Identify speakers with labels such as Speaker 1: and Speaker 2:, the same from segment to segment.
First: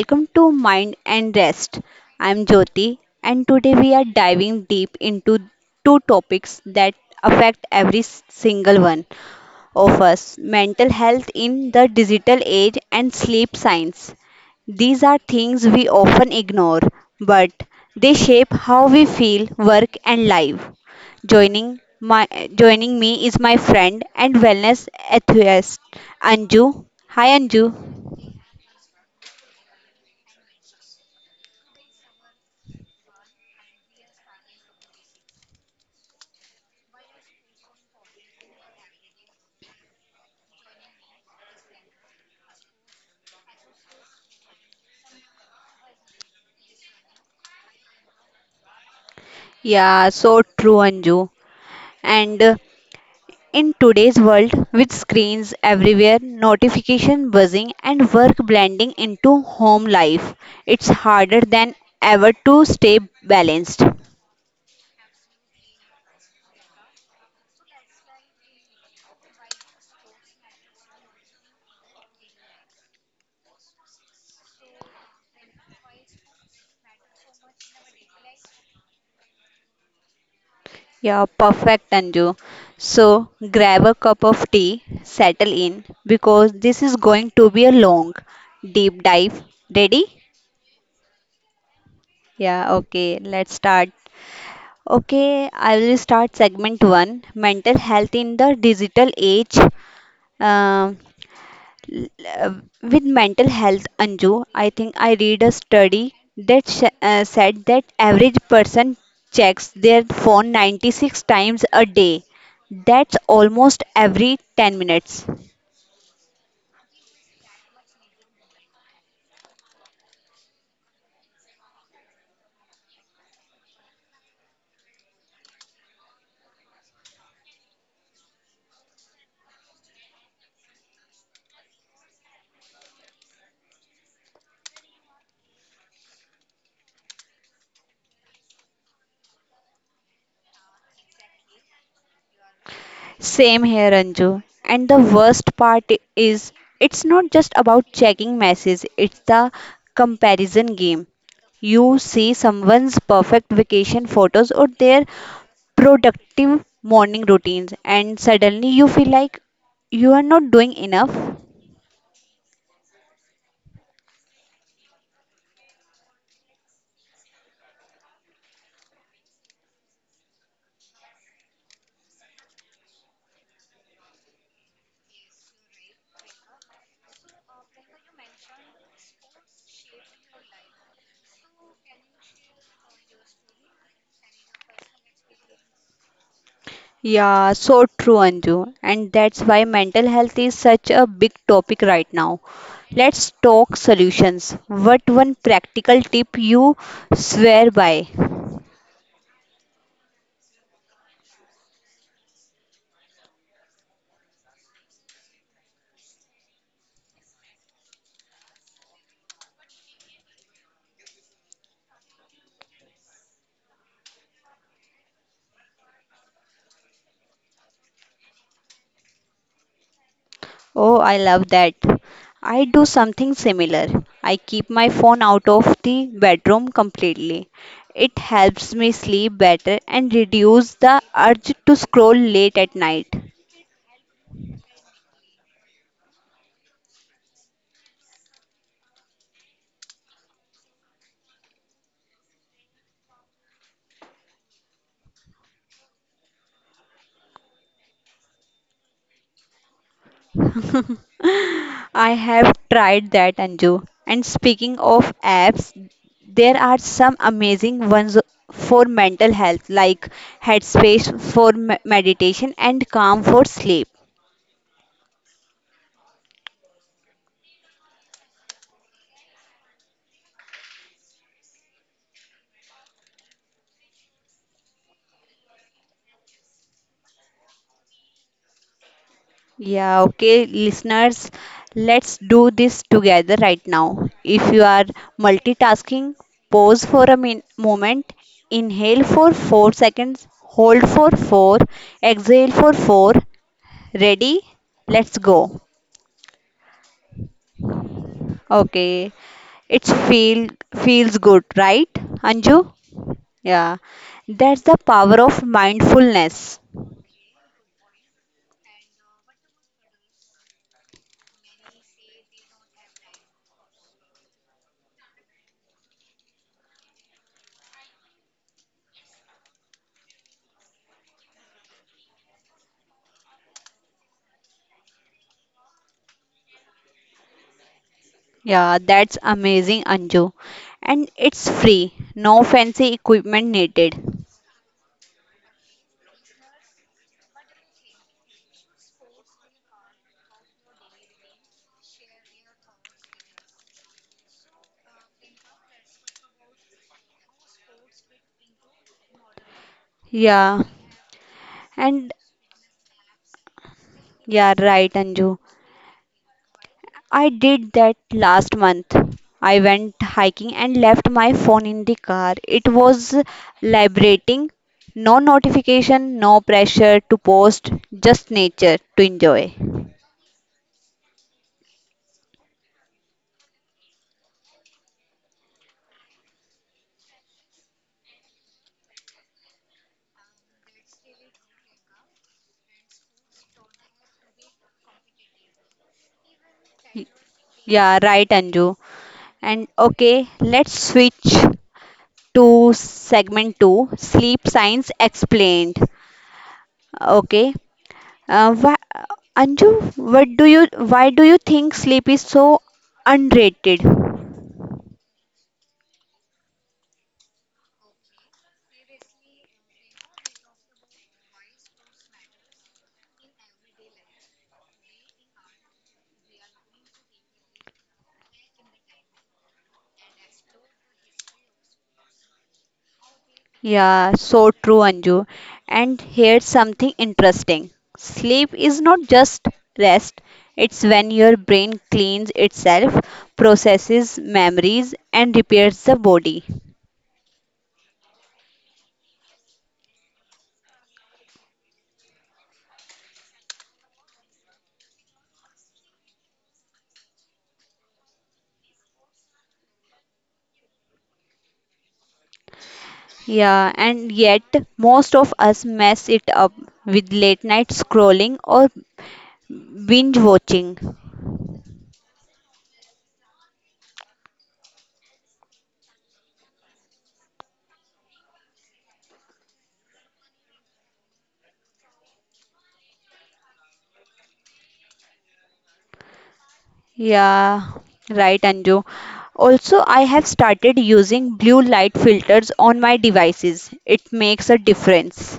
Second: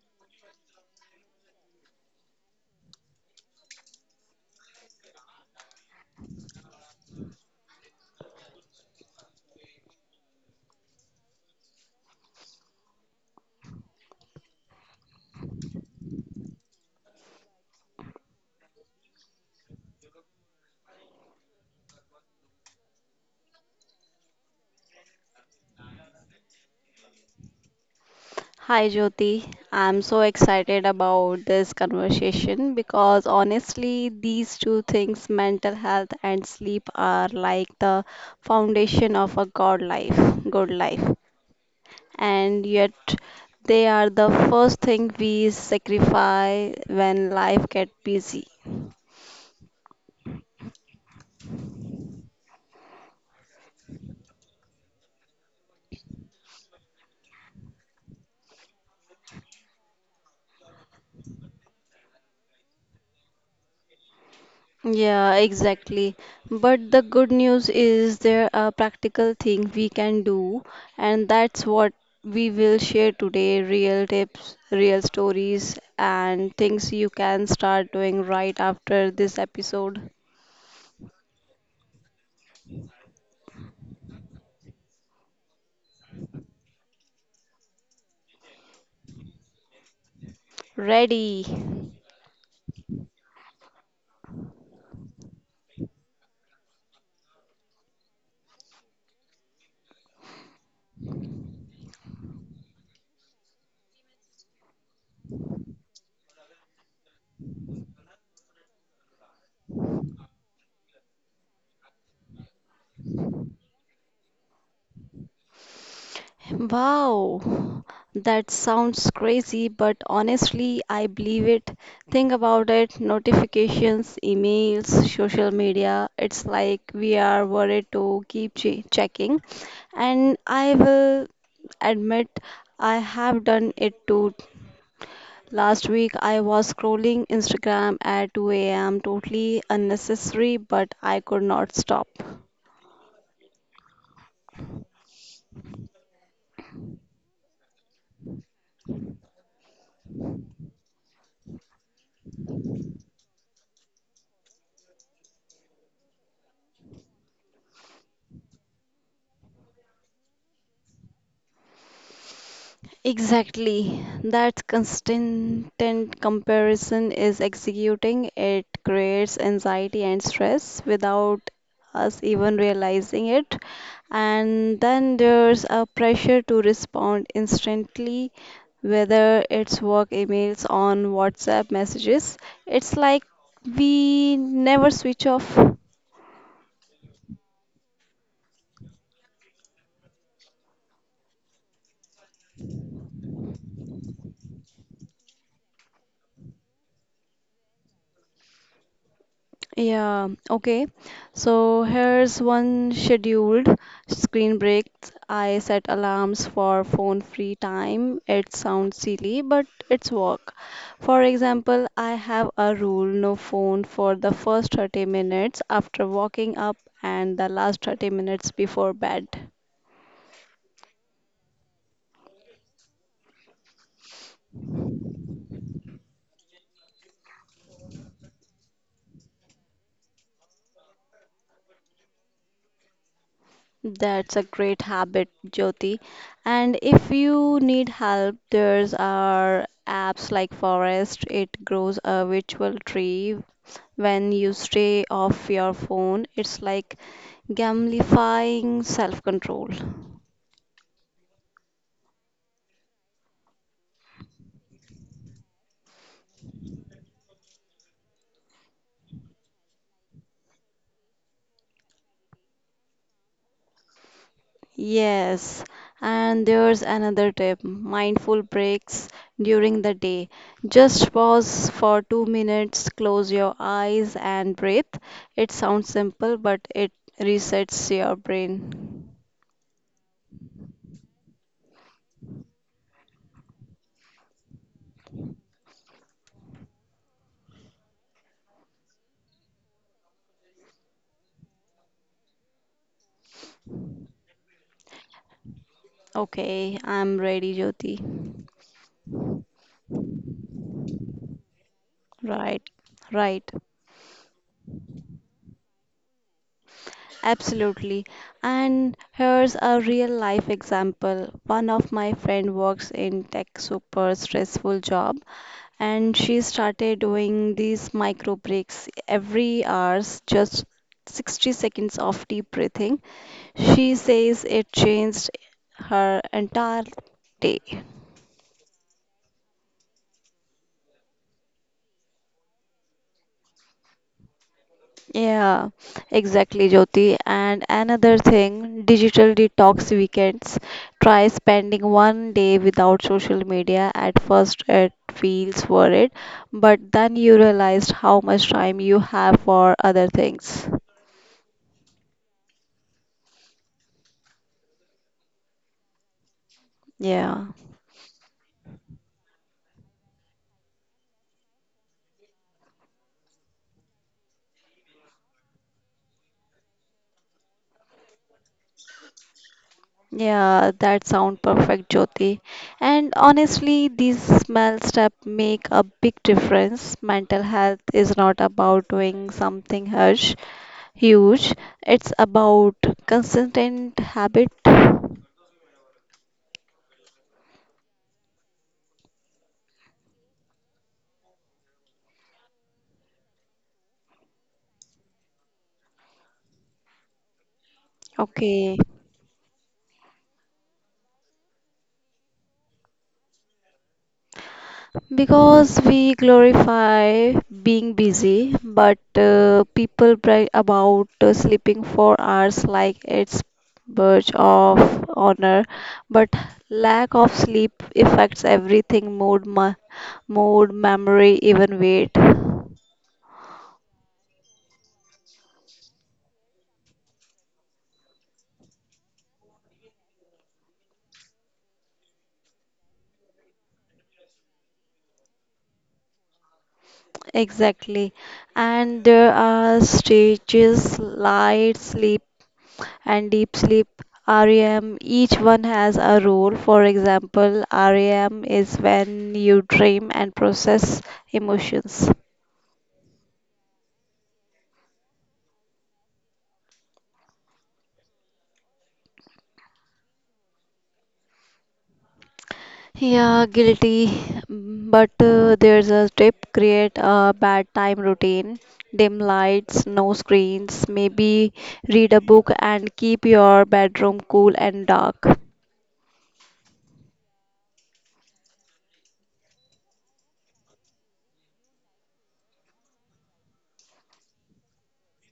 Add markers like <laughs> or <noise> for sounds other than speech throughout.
Speaker 1: welcome to Mind and Rest. I'm Jyoti and today we are diving deep into two topics that affect every single one of us, mental health in the digital age and sleep science. These are things we often ignore, but they shape how we feel, work, and live. Joining my joining me is my friend and wellness enthusiast Anju. Hi Anju.
Speaker 2: Hi Jyoti, I'm so excited about this conversation because honestly, these two things, mental health and sleep, are like the foundation of a good life, and yet they are the first thing we sacrifice when life gets busy.
Speaker 1: Yeah, so true, Anju. And in today's world, with screens everywhere, notification buzzing, and work blending into home life, it's harder than ever to stay balanced.
Speaker 2: Yeah, exactly. But the good news is there are practical things we can do, and that's what we will share today, real tips, real stories, and things you can start doing right after this episode.
Speaker 1: Yeah, perfect, Anju. So grab a cup of tea, settle in, because this is going to be a long, deep dive. Ready?
Speaker 2: Ready?
Speaker 1: Yeah, okay, let's start. Okay, I will start segment 1: Mental Health in the Digital Age. Um, l- uh, with mental health, Anju, I think I read a study that said that average person checks their phone 96 times a day. That's almost every 10 minutes.
Speaker 2: Wow, that sounds crazy, but honestly, I believe it. Think about it, notifications, emails, social media. It's like we are worried to keep checking. And I will admit, I have done it too. Last week, I was scrolling Instagram at 2 a.m., totally unnecessary, but I could not stop.
Speaker 1: Same here, Anju. And the worst part is it's not just about checking messages, it's the comparison game. You see someone's perfect vacation photos or their productive morning routines and suddenly you feel like you are not doing enough.
Speaker 2: Exactly. That constant comparison is executing. It creates anxiety and stress without us even realizing it. And then there's a pressure to respond instantly, whether it's work emails on WhatsApp messages. It's like we never switch off.
Speaker 1: Yeah, so true, Anju. And that's why mental health is such a big topic right now. Let's talk solutions. What one practical tip you swear by?
Speaker 2: Yeah, okay. So here's one, scheduled screen breaks. I set alarms for phone free time. It sounds silly, but it's work. For example, I have a rule, no phone for the first 30 minutes after waking up and the last 30 minutes before bed.
Speaker 1: Oh, I love that. I do something similar. I keep my phone out of the bedroom completely. It helps me sleep better and reduce the urge to scroll late at night.
Speaker 2: That's a great habit, Jyoti. And if you need help, there's our apps like Forest. It grows a virtual tree when you stay off your phone. It's like gamifying self-control.
Speaker 1: <laughs> I have tried that, Anju. And speaking of apps, there are some amazing ones for mental health, like Headspace for meditation and Calm for sleep.
Speaker 2: Yes, and there's another tip, mindful breaks during the day. Just pause for 2 minutes, close your eyes and breathe. It sounds simple but it resets your brain.
Speaker 1: Yeah, okay, listeners, let's do this together right now. If you are multitasking, pause for a moment, inhale for 4 seconds, hold for 4, exhale for 4. Ready? Let's go.
Speaker 2: Okay, I'm ready, Jyoti.
Speaker 1: Okay, it feels good, right?
Speaker 2: Right.
Speaker 1: Anju?
Speaker 2: Right.
Speaker 1: Yeah, that's the power of mindfulness.
Speaker 2: Absolutely. And here's a real life example. One of my friend works in tech, super stressful job, and she started doing these micro breaks every hours, just 60 seconds of deep breathing. She says it changed her entire day.
Speaker 1: Yeah, that's amazing, Anju. And it's free, no fancy equipment needed.
Speaker 2: Yeah, exactly, Jyoti. And another thing, digital detox weekends. Try spending one day without social media. At first, it feels worried, but then you realize how much time you have for other
Speaker 1: Yeah,
Speaker 2: things.
Speaker 1: and yeah, right, Anju. I
Speaker 2: Yeah.
Speaker 1: did that last month. I went hiking and left my phone in the car. It was liberating. No notification, no pressure to post, just nature to enjoy.
Speaker 2: Yeah, that sound perfect, Jyoti. And honestly, these small steps make a big difference. Mental health is not about doing something harsh. Huge. It's about consistent habit.
Speaker 1: Yeah, right, Anju. And okay, let's switch to segment two, sleep science explained. Okay. Why,
Speaker 2: Okay.
Speaker 1: Anju, why do you think sleep is so underrated?
Speaker 2: Because we glorify being busy, but people brag about sleeping 4 hours like it's badge of honor. But lack of sleep affects everything: mood, mood, memory, even weight.
Speaker 1: Yeah, so true, Anju. And here's something interesting. Sleep is not just rest, it's when your brain cleans itself, processes memories, and repairs the body.
Speaker 2: Exactly. And there are stages, light sleep and deep sleep, REM, each one has a role. For example, REM is when you dream and process emotions.
Speaker 1: Yeah, and yet most of us mess it up with late night scrolling or binge watching.
Speaker 2: Yeah, guilty. But there's a tip, create a bedtime routine, dim lights, no screens, maybe read a book and keep your bedroom cool and dark.
Speaker 1: Yeah, right, Anju. Also, I have started using blue light filters on my devices. It makes a difference.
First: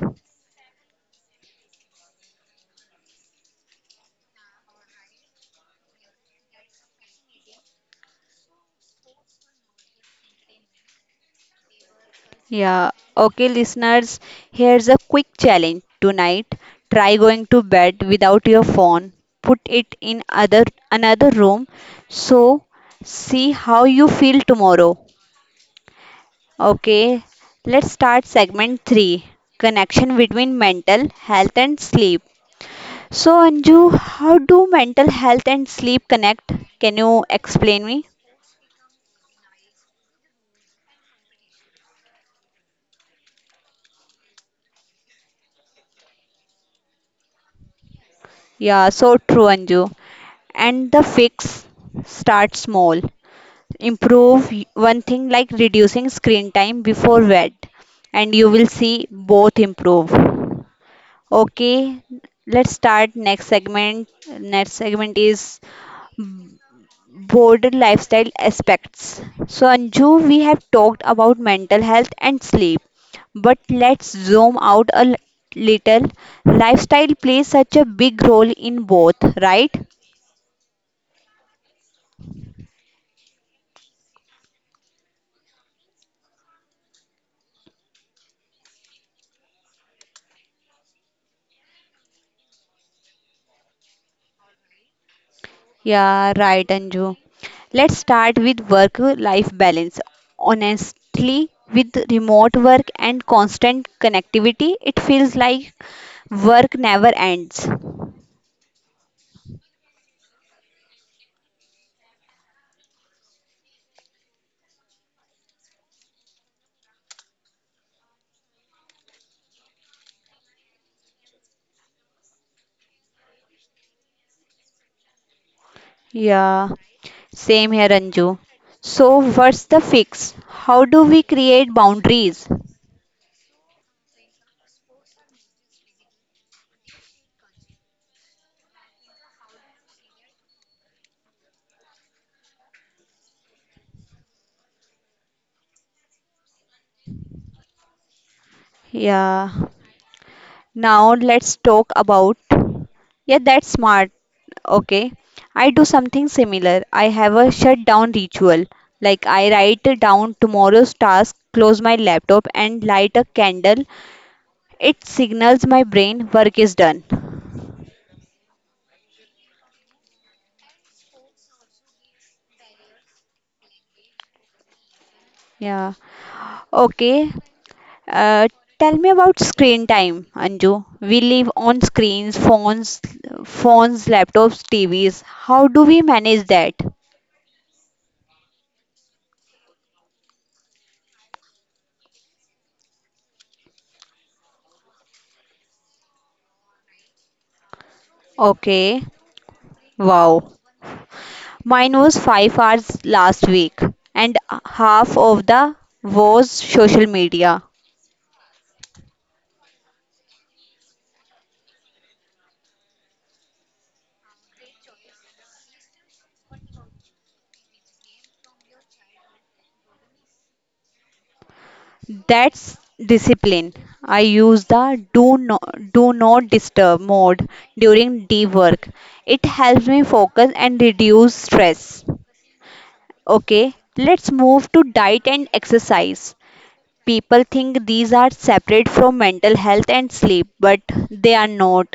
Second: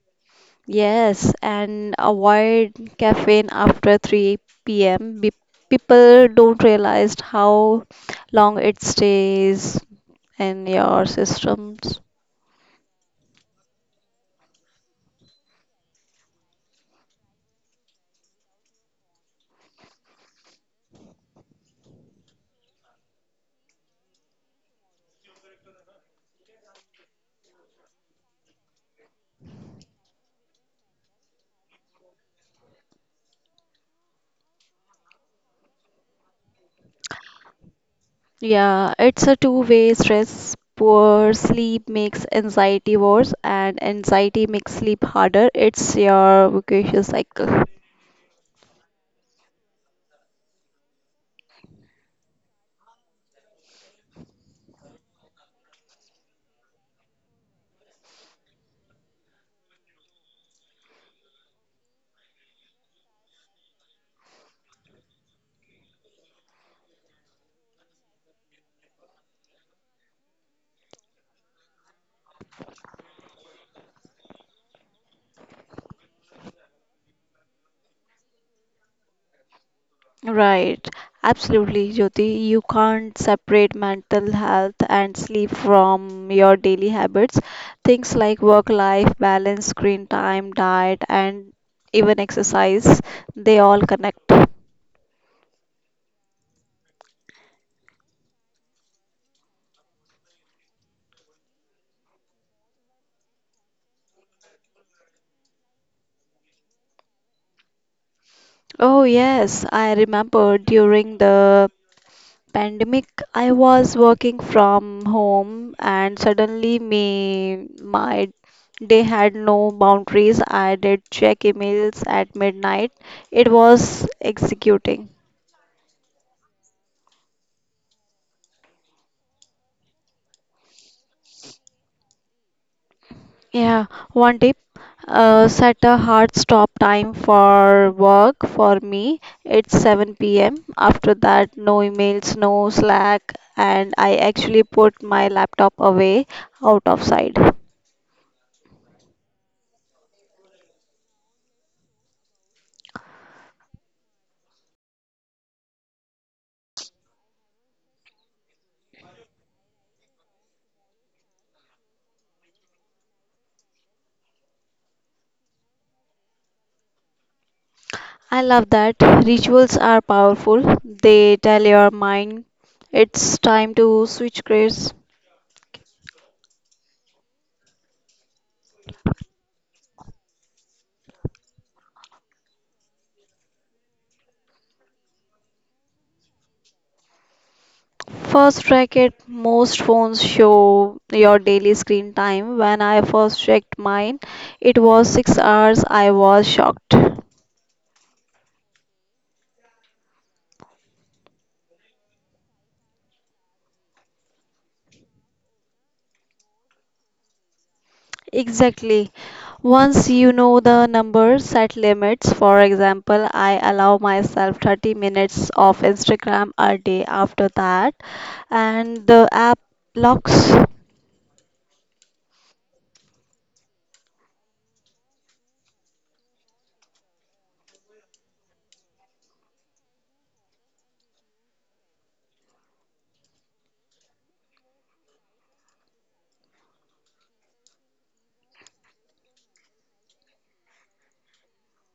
Speaker 2: Yes, and avoid caffeine after 3 p.m. People don't realize how long it stays in your systems.
Speaker 1: Yeah, okay, listeners, here's a quick challenge tonight. Try going to bed without your phone. Put it in other another room so see how you feel tomorrow. Okay, let's start segment 3: connection between mental health and sleep. So, Anju, how do mental health and sleep connect? Can you explain me?
Speaker 2: Yeah, it's a two-way stress. Poor sleep makes anxiety worse, and anxiety makes sleep harder. It's your vicious cycle.
Speaker 1: Yeah, so true, Anju. And the fix, start small. Improve one thing like reducing screen time before bed, and you will see both improve. Okay, let's start next segment. Next segment is Border lifestyle aspects. So, Anju, we have talked about mental health and sleep, but let's zoom out a little. Lifestyle plays such a big role in both, right?
Speaker 2: Right, absolutely, Jyoti. You can't separate mental health and sleep from your daily habits. Things like work-life balance, screen time, diet, and even exercise, they all connect.
Speaker 1: Yeah, right, Anju. Let's start with work life balance. Honestly, with remote work and constant connectivity, it feels like work never ends.
Speaker 2: Oh, yes, I remember during the pandemic, I was working from home and suddenly my day had no boundaries. I did check emails at midnight. It was executing.
Speaker 1: Yeah. Same here, Anju. So, what's the fix? How do we create boundaries?
Speaker 2: Yeah, one tip. Set a hard stop time for work for me. It's 7 p.m. After that, no emails, no Slack, and I actually put my laptop away out of sight.
Speaker 1: Yeah. Now, let's talk about. Yeah, that's smart. Okay. I do something similar. I have a shutdown ritual. Like, I write down tomorrow's task, close my laptop, and light a candle. It signals my brain work is done.
Speaker 2: I love that. Rituals are powerful. They tell your mind it's time to switch gears.
Speaker 1: Yeah. Okay. Uh, Tell me about screen time, Anju. We live on screens, phones, laptops, TVs. How do we manage that?
Speaker 2: First track it, most phones show your daily screen time. When I first checked mine, it was 6 hours. I was shocked.
Speaker 1: Okay, wow. Mine was 5 hours last week, and half of the was social media.
Speaker 2: Exactly. Once you know the number, set limits. For example, I allow myself 30 minutes of Instagram a day, after that, and the app locks.
Speaker 1: That's discipline. I use the do not disturb mode during deep work. It helps me focus and reduce stress. Okay, let's move to diet and exercise. People think these are separate from mental health and sleep, but they are not.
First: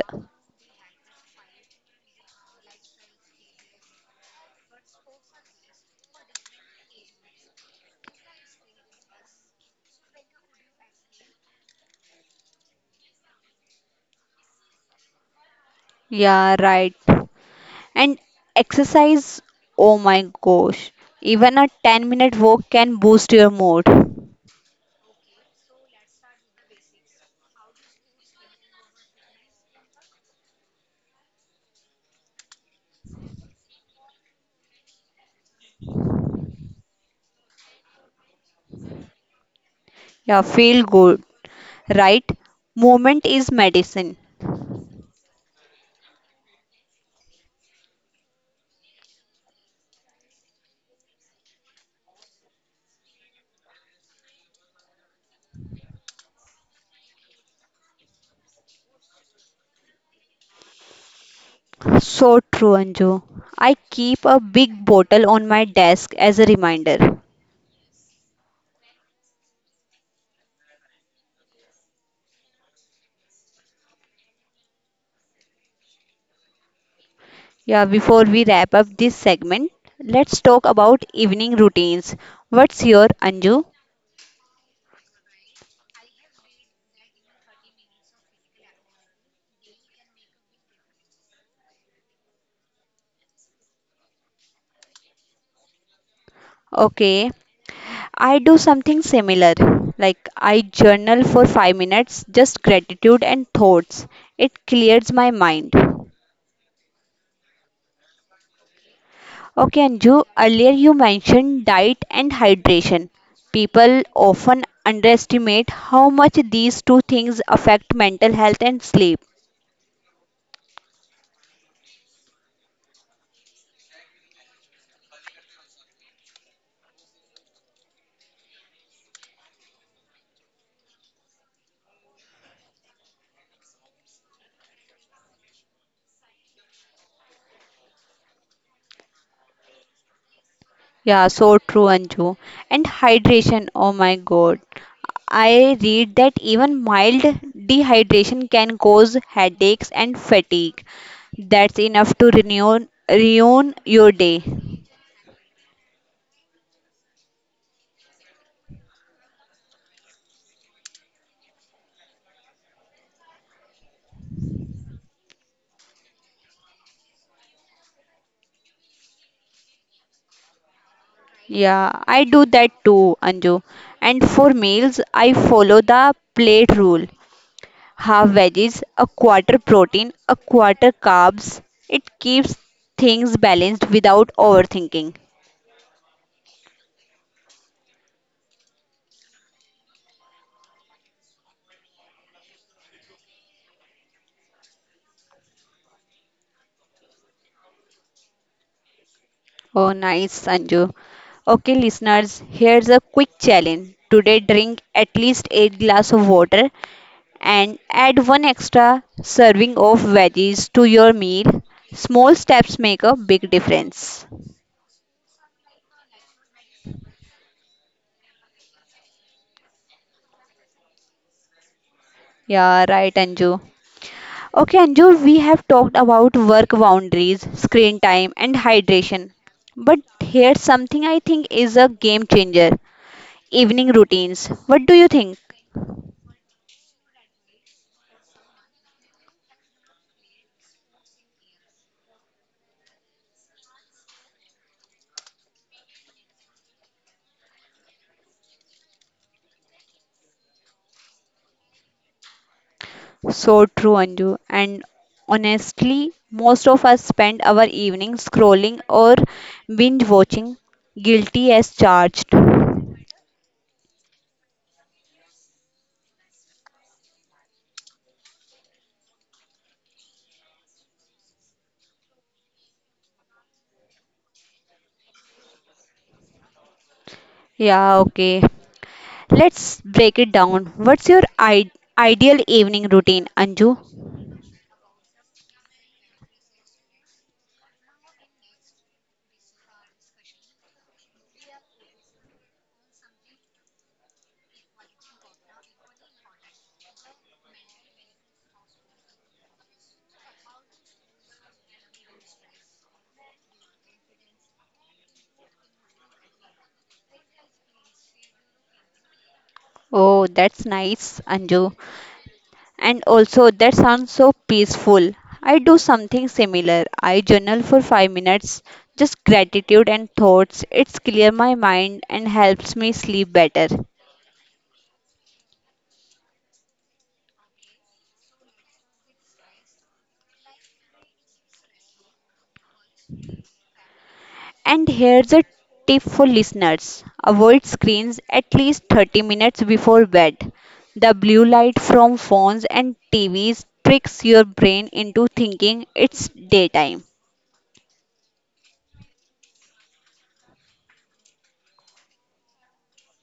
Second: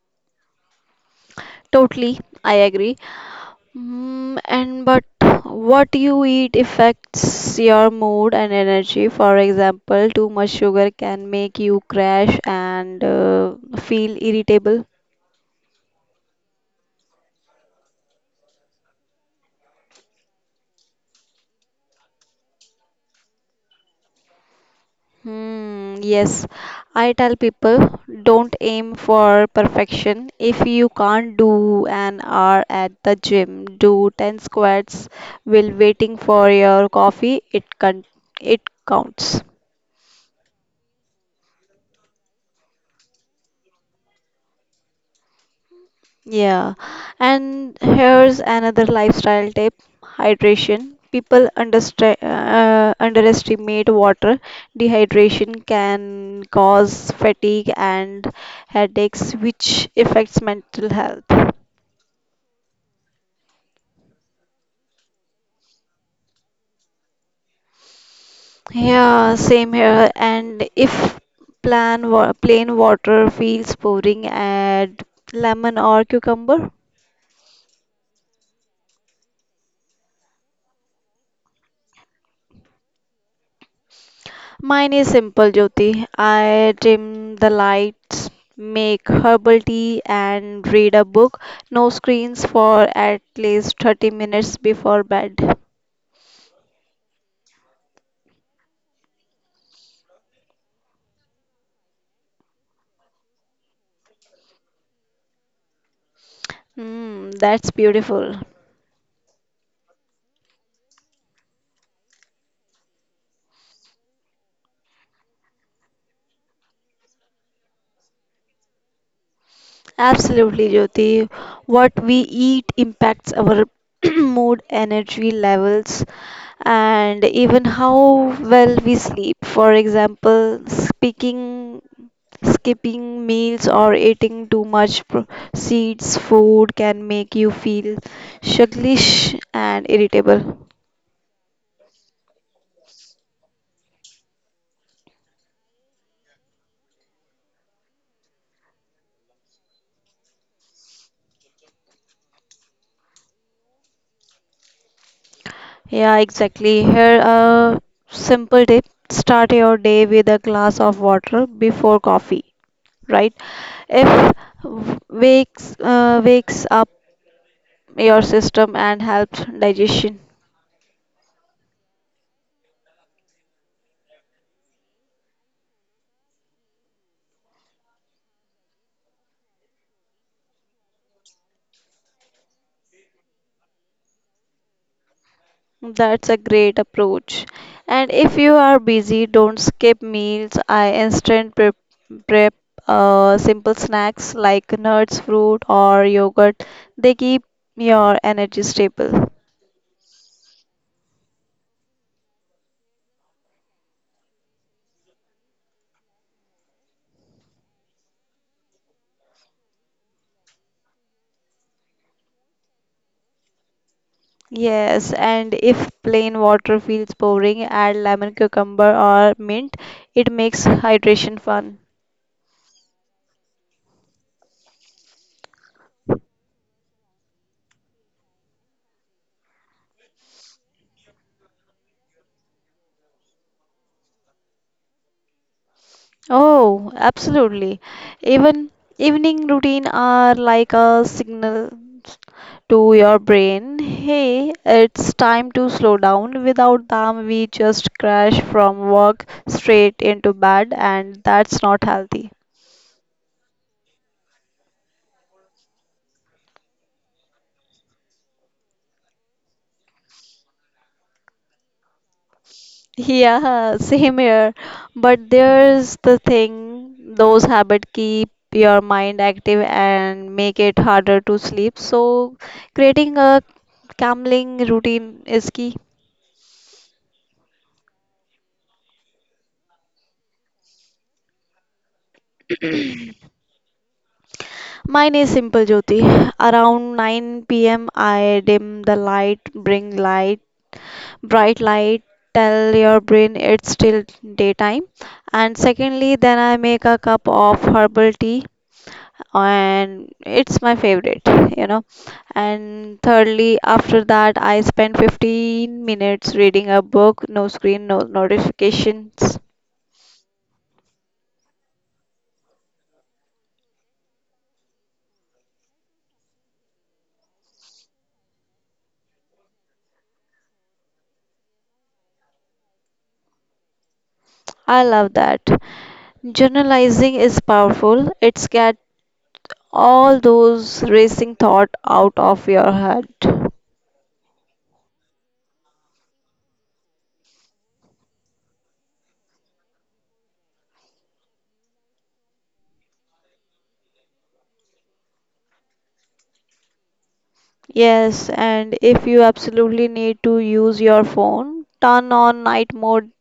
Speaker 2: Totally, I agree. And but what you eat affects your mood and energy. For example, too much sugar can make you crash and feel irritable.
Speaker 1: Yeah, right. And exercise, oh my gosh, even a 10-minute walk can boost your mood.
Speaker 2: Hmm, yes, I tell people, don't aim for perfection. If you can't do an hour at the gym, do 10 squats while waiting for your coffee. It counts.
Speaker 1: Yeah, feel good, right? Movement is medicine.
Speaker 2: Yeah, and here's another lifestyle tip, hydration. People underestimate water. Dehydration can cause fatigue and headaches, which affects mental health.
Speaker 1: So true, Anju. I keep a big bottle on my desk as a reminder.
Speaker 2: Yeah, same here. And if plain water feels boring, add lemon or cucumber.
Speaker 1: Yeah, before we wrap up this segment, let's talk about evening routines. What's your, Anju?
Speaker 2: Mine is simple, Jyoti. I dim the lights, make herbal tea, and read a book. No screens for at least 30 minutes before bed.
Speaker 1: Okay, I do something similar. Like I journal for 5 minutes, just gratitude and thoughts. It clears my mind.
Speaker 2: Hmm, that's beautiful.
Speaker 1: Okay, Anju, earlier you mentioned diet and hydration. People often underestimate how much these two things affect mental health and sleep.
Speaker 2: Absolutely, Jyoti. What we eat impacts our <clears throat> mood, energy levels, and even how well we sleep. For example, speaking Skipping meals or eating too much seeds food can make you feel sluggish and irritable.
Speaker 1: Yeah, so true, Anju. And hydration, oh my God. I read that even mild dehydration can cause headaches and fatigue. That's enough to ruin your day.
Speaker 2: Yeah, exactly. Here, a simple tip, start your day with a glass of water before coffee, right? If wakes up your system and helps digestion.
Speaker 1: Yeah, I do that too, Anju. And for meals, I follow the plate rule. Half veggies, a quarter protein, a quarter carbs. It keeps things balanced without overthinking.
Speaker 2: That's a great approach. And if you are busy, don't skip meals. I instant prep simple snacks like nuts, fruit, or yogurt. They keep your energy stable.
Speaker 1: Oh, nice, Sanju. Okay, listeners, here's a quick challenge. Today, drink at least 8 glass of water and add one extra serving of veggies to your meal. Small steps make a big difference.
Speaker 2: Yes, and if plain water feels boring, add lemon, cucumber, or mint. It makes hydration fun.
Speaker 1: Yeah, right, Anju. Okay, Anju, we have talked about work boundaries, screen time, and hydration. But here's something I think is a game changer, evening routines. What do you think?
Speaker 2: Oh, absolutely. Even evening routine are like a signal to your brain, hey, it's time to slow down. Without them, we just crash from work straight into bed, and that's not healthy.
Speaker 1: So true, Anju. And honestly, most of us spend our evenings scrolling or binge watching, guilty as charged.
Speaker 2: Yeah, <laughs> same here. But there's the thing, those habits keep your mind active and make it harder to sleep. So, creating a calming routine is key.
Speaker 1: Yeah, okay. Let's break it down. What's your ideal evening routine, Anju?
Speaker 2: Mine is simple, Jyoti. Around 9 p.m., I dim the light, bright light, tell your brain it's still daytime. And secondly, then I make a cup of herbal tea, and it's my favorite, you know. And thirdly, after that, I spend 15 minutes reading a book, no screen, no notifications.
Speaker 1: Oh, that's nice, Anju. And also, that sounds so peaceful. I do something similar. I journal for 5 minutes, just gratitude and thoughts. It's clear my mind and helps me sleep better.
Speaker 2: I love that. Journalizing is powerful. It's get all those racing thought out of your head.
Speaker 1: And here's a tip for listeners, avoid screens at least 30 minutes before bed. The blue light from phones and TVs tricks your brain into thinking it's daytime.
Speaker 2: Yes, and if you absolutely need to use your phone, turn on night mode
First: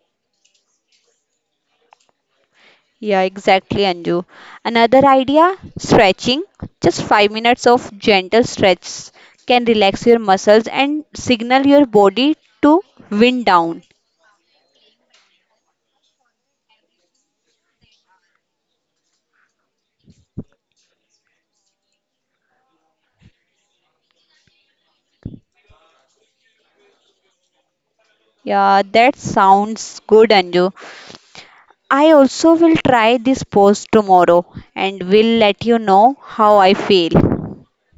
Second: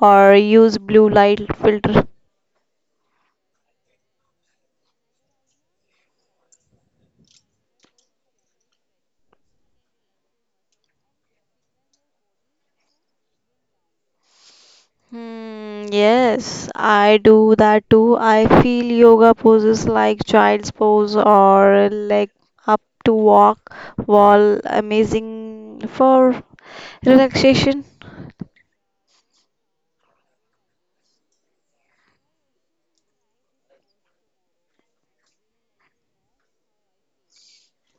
Speaker 2: or use blue light filter.
Speaker 1: Yeah, exactly, Anju. Another idea, stretching. Just 5 minutes of gentle stretch can relax your muscles and signal your body to wind down.
Speaker 2: Hmm, yes, I do that too. I feel yoga poses like child's pose or leg up to walk wall, amazing for relaxation.
Speaker 1: Yeah, that sounds good, Anju. I also will try this post tomorrow and will let you know how I feel.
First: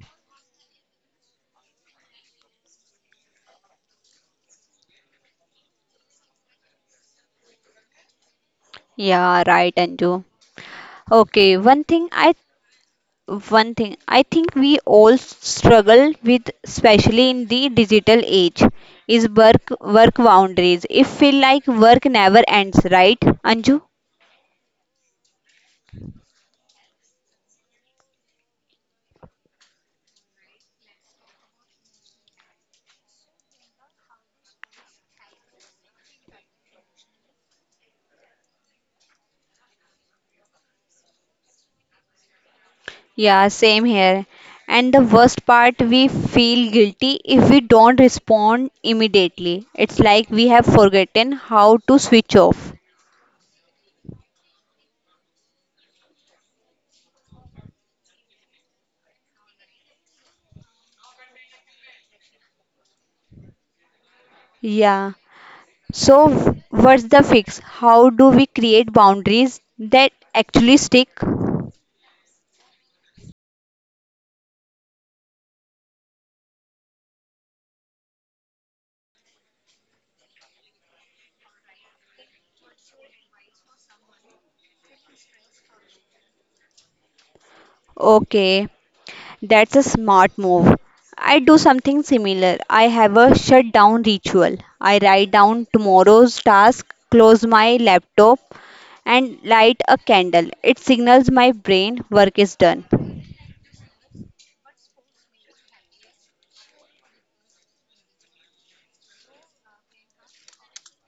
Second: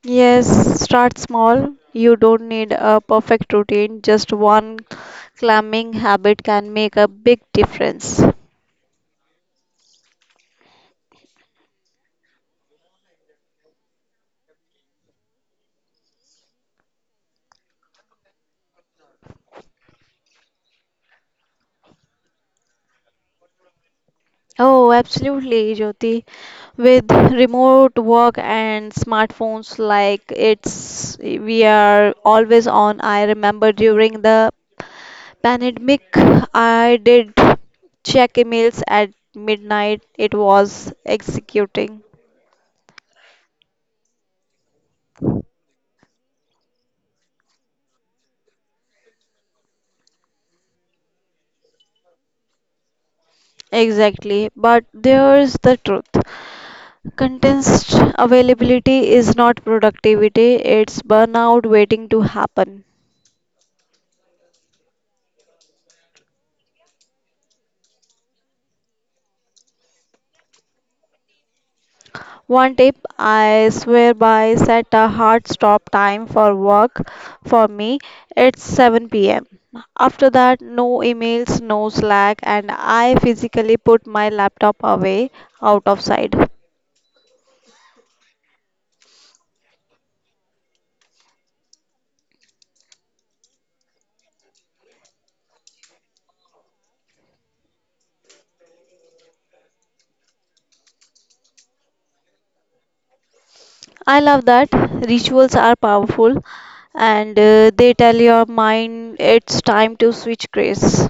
Speaker 2: Yes, start small. You don't need a perfect routine, just one climbing habit can make a big difference.
Speaker 1: Yeah, right, Anju. Okay, one thing I think we all struggle with, especially in the digital age, is work boundaries. If feel like work never ends, right, Anju?
Speaker 2: Oh, absolutely, Jyoti. With remote work and smartphones, like it's we are always on. I remember during the pandemic, I did check emails at midnight. It was executing.
Speaker 1: Yeah, same here. And the worst part, we feel guilty if we don't respond immediately. It's like we have forgotten how to switch off.
Speaker 2: Exactly, but there's the truth. Contest availability is not productivity, it's burnout waiting to happen.
Speaker 1: Yeah. So, what's the fix? How do we create boundaries that actually stick?
Speaker 2: One tip I swear by, set a hard stop time for work for me, it's 7 pm. After that, no emails, no Slack, and I physically put my laptop away out of sight.
Speaker 1: Okay, that's a smart move. I do something similar. I have a shutdown ritual. I write down tomorrow's task, close my laptop, and light a candle. It signals my brain work is done.
Speaker 2: I love that. Rituals are powerful, and they tell your mind it's time to switch gears.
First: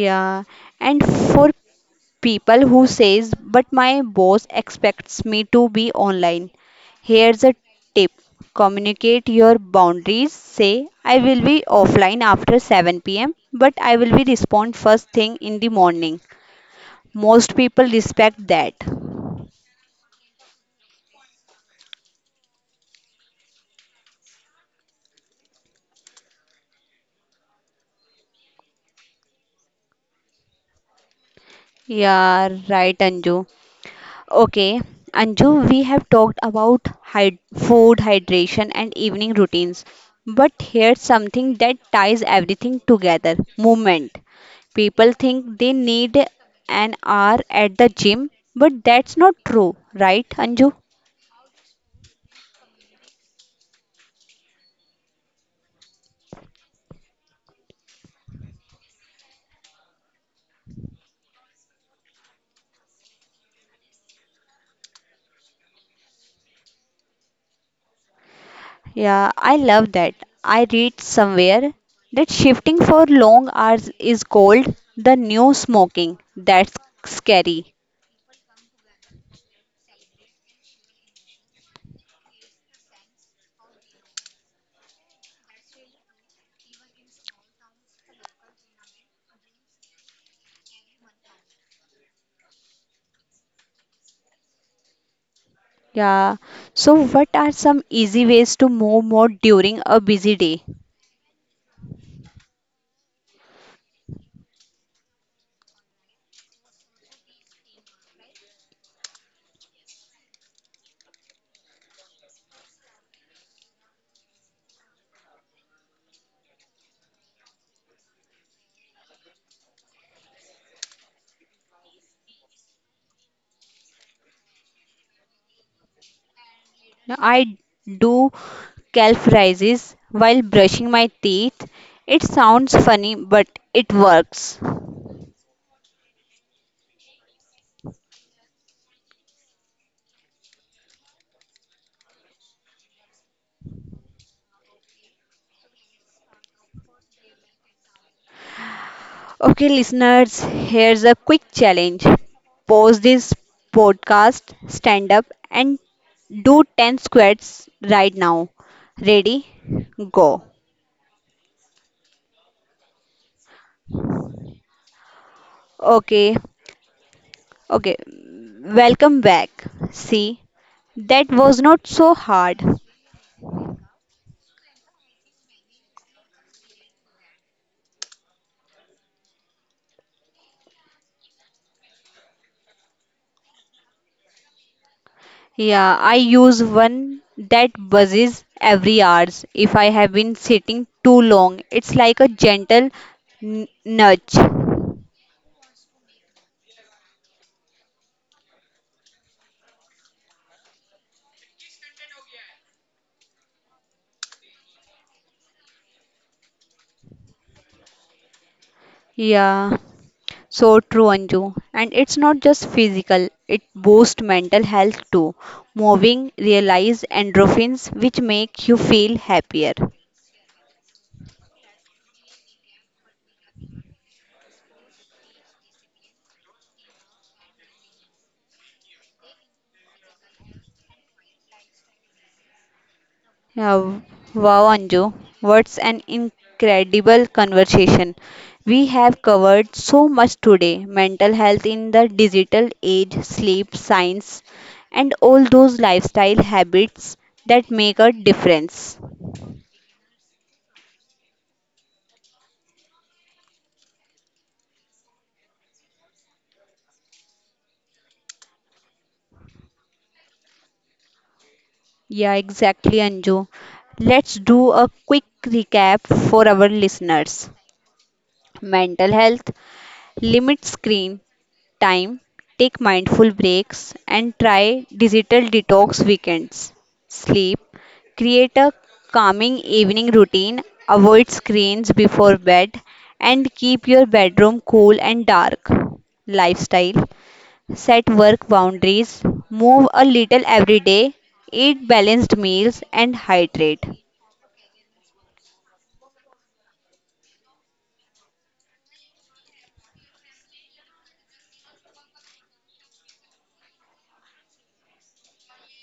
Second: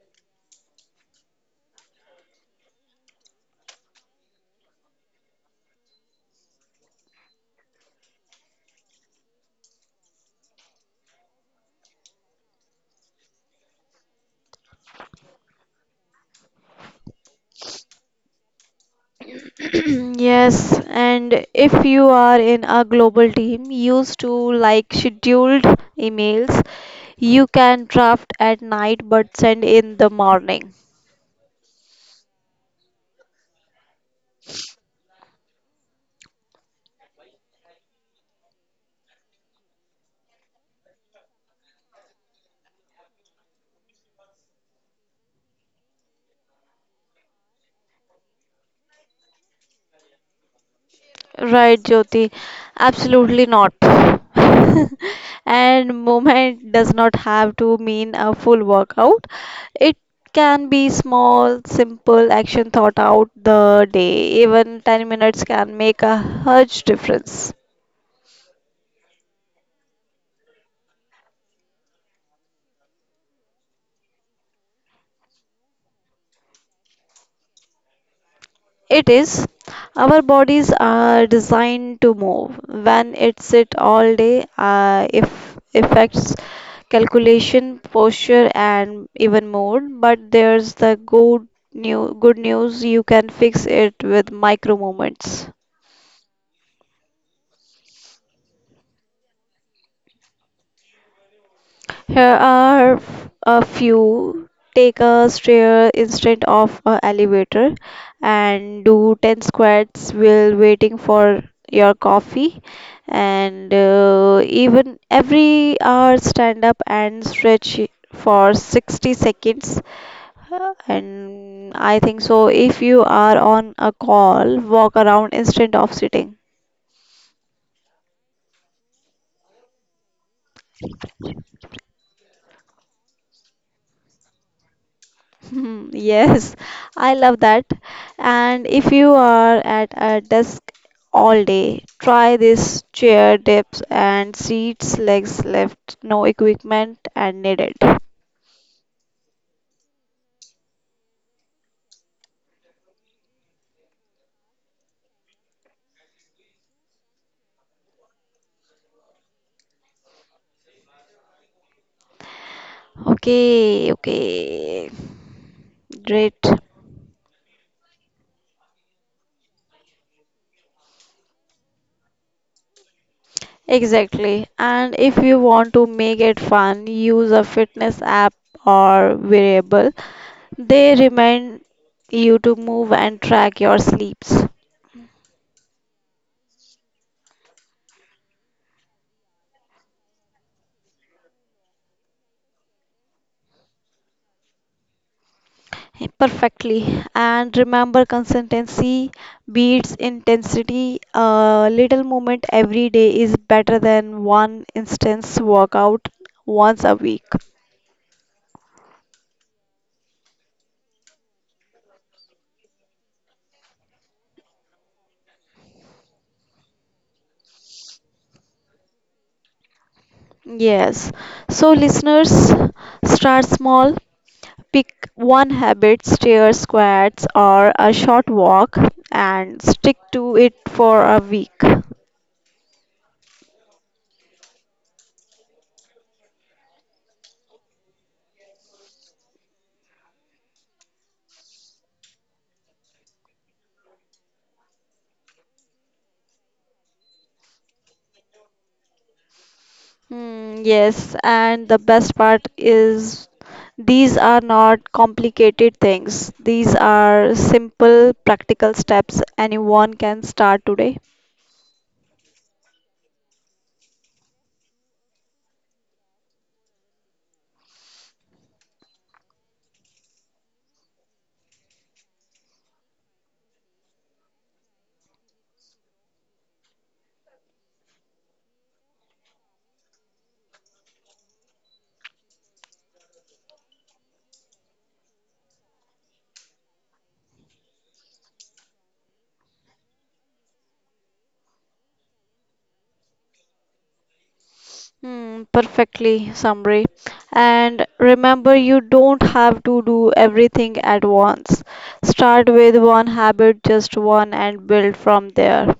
Speaker 1: Yeah, and for people who says, but my boss expects me to be online. Here's a tip. Communicate your boundaries. Say, I will be offline after 7 p.m., but I will be respond first thing in the morning. Most people respect that.
Speaker 2: <clears throat> Yes, and if you are in a global team used to like scheduled emails, you can draft at night but send in the morning.
Speaker 1: Yeah, right, Anju. Okay, Anju, we have talked about food, hydration, and evening routines. But here's something that ties everything together, movement. People think they need an hour at the gym, but that's not true, right, Anju?
Speaker 2: Right, Jyoti? Absolutely not. <laughs> And movement does not have to mean a full workout. It can be small, simple action thought out the day. Even 10 minutes can make a huge difference.
Speaker 1: Yeah, I love that. I read somewhere that shifting for long hours is called the new smoking. That's scary.
Speaker 2: It is. Our bodies are designed to move. When it sit all day, if affects calculation, posture, and even mood. But there's the good news. You can fix it with micro movements.
Speaker 1: Yeah. So, what are some easy ways to move more during a busy day?
Speaker 2: Here are a few. Take a stair instead of a elevator and do 10 squats while waiting for your coffee. And even every hour, stand up and stretch for 60 seconds. And I think so, if you are on a call, walk around instead of sitting.
Speaker 1: Now, I do calf raises while brushing my teeth. It sounds funny, but it works.
Speaker 2: <laughs> Hmm, yes, I love that. And if you are at a desk all day, try this, chair dips and seats, legs left, no equipment and needed.
Speaker 1: Okay, listeners, here's a quick challenge. Pause this podcast, stand up, and do 10 squats right now. Ready? Go.
Speaker 2: Okay, okay,
Speaker 1: Okay,
Speaker 2: great.
Speaker 1: Okay, welcome back. See, that was not so hard.
Speaker 2: Exactly. And if you want to make it fun, use a fitness app or wearable. They remind you to move and track your sleeps.
Speaker 1: Yeah, I use one that buzzes every hours. If I have been sitting too long, it's like a gentle nudge.
Speaker 2: Perfectly. And remember, consistency beats intensity. A little movement every day is better than one intense workout once a week.
Speaker 1: Yeah, so true, Anju. And it's not just physical, it boosts mental health too. Moving, realize endorphins, which make you feel happier.
Speaker 2: Yes. So, listeners, start small. Pick one habit, stair squats, or a short walk, and stick to it for a week.
Speaker 1: Yeah, wow, Anju, what's an incredible conversation. We have covered so much today, mental health in the digital age, sleep science, and all those lifestyle habits that make a difference.
Speaker 2: Mm, yes, and the best part is, these are not complicated things. These are simple, practical steps anyone can start today.
Speaker 1: Yeah, exactly, Anju. Let's do a quick recap for our listeners. Mental health, limit screen time, take mindful breaks, and try digital detox weekends. Sleep, create a calming evening routine, avoid screens before bed, and keep your bedroom cool and dark. Lifestyle, set work boundaries, move a little every day, eat balanced meals, and hydrate.
Speaker 2: Hmm, perfectly summary. And remember, you don't have to do everything at once. Start with one habit, just one, and build from there.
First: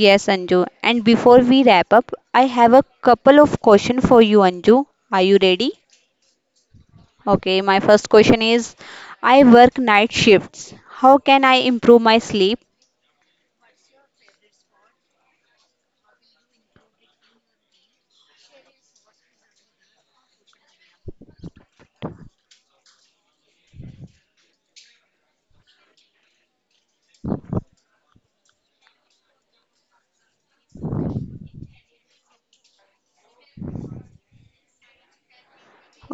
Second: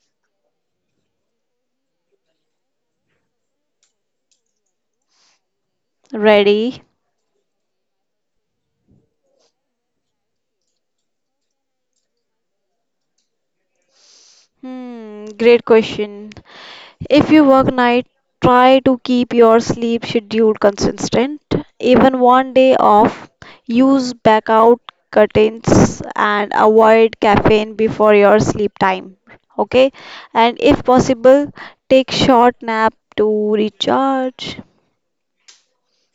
Speaker 1: Yes, Anju. And before we wrap up, I have a couple of questions for you, Anju. Are you ready?
Speaker 2: Ready?
Speaker 1: Okay, my first question is I work night shifts. How can I improve my sleep?
Speaker 2: Hmm, great question. If you work night, try to keep your sleep schedule consistent. Even one day off, use blackout curtains and avoid caffeine before your sleep time. Okay, and if possible, take short nap to recharge.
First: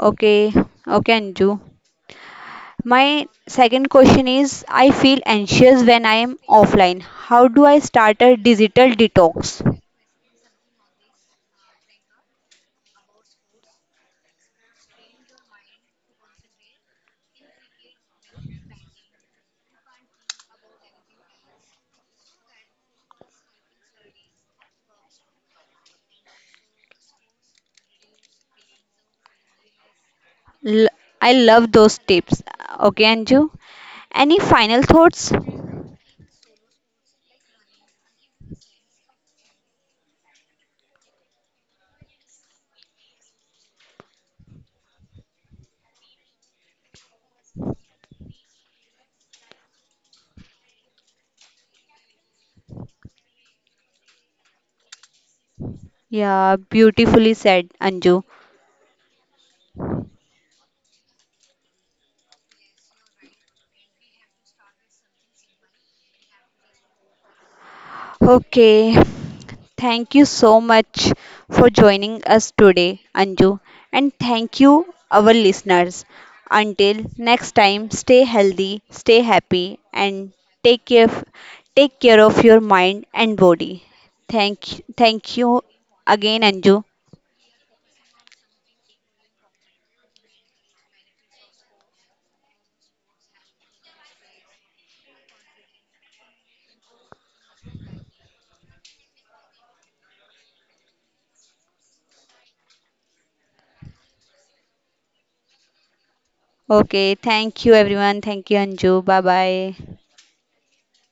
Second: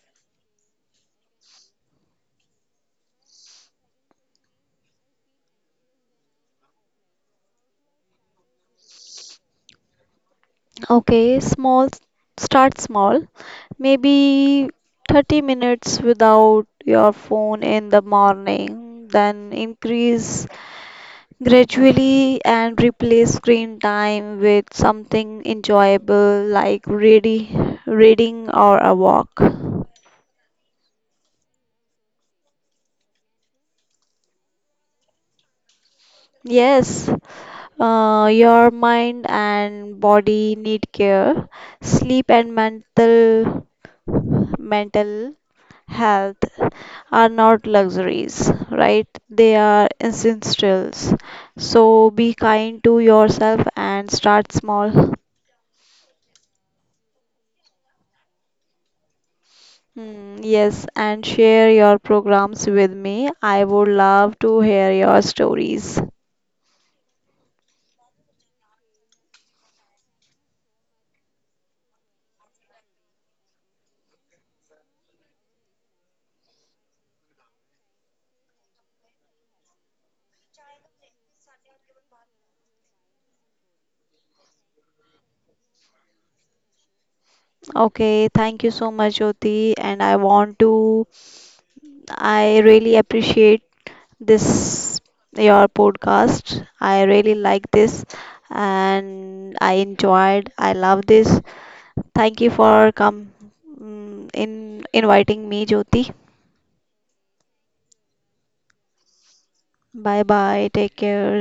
Speaker 1: Okay, okay, Anju. My second question is I feel anxious when I am offline. How do I start a digital detox?
Speaker 2: Okay, small start small, maybe 30 minutes without your phone in the morning, then increase gradually and replace screen time with something enjoyable like reading or a walk.
Speaker 1: L- I love those tips. Okay, Anju. Any final thoughts?
Speaker 2: Yes, your mind and body need care. Sleep and mental health are not luxuries, right? They are essentials. So be kind to yourself and start small.
Speaker 1: Yeah, beautifully said, Anju.
Speaker 2: Hmm, yes, and share your programs with me. I would love to hear your stories.
Speaker 1: Okay, thank you so much for joining us today, Anju, and thank you, our listeners. Until next time, stay healthy, stay happy, and take care, take care of your mind and body. Thank you again, Anju.
Speaker 2: Okay, thank you so much, Jyoti. And I really appreciate this, your podcast. I really like this and I love this. Thank you for come mm, in inviting me, Jyoti.
Speaker 1: Okay, thank you, everyone. Thank you, Anju. Bye bye.
Speaker 2: Bye bye. Take care.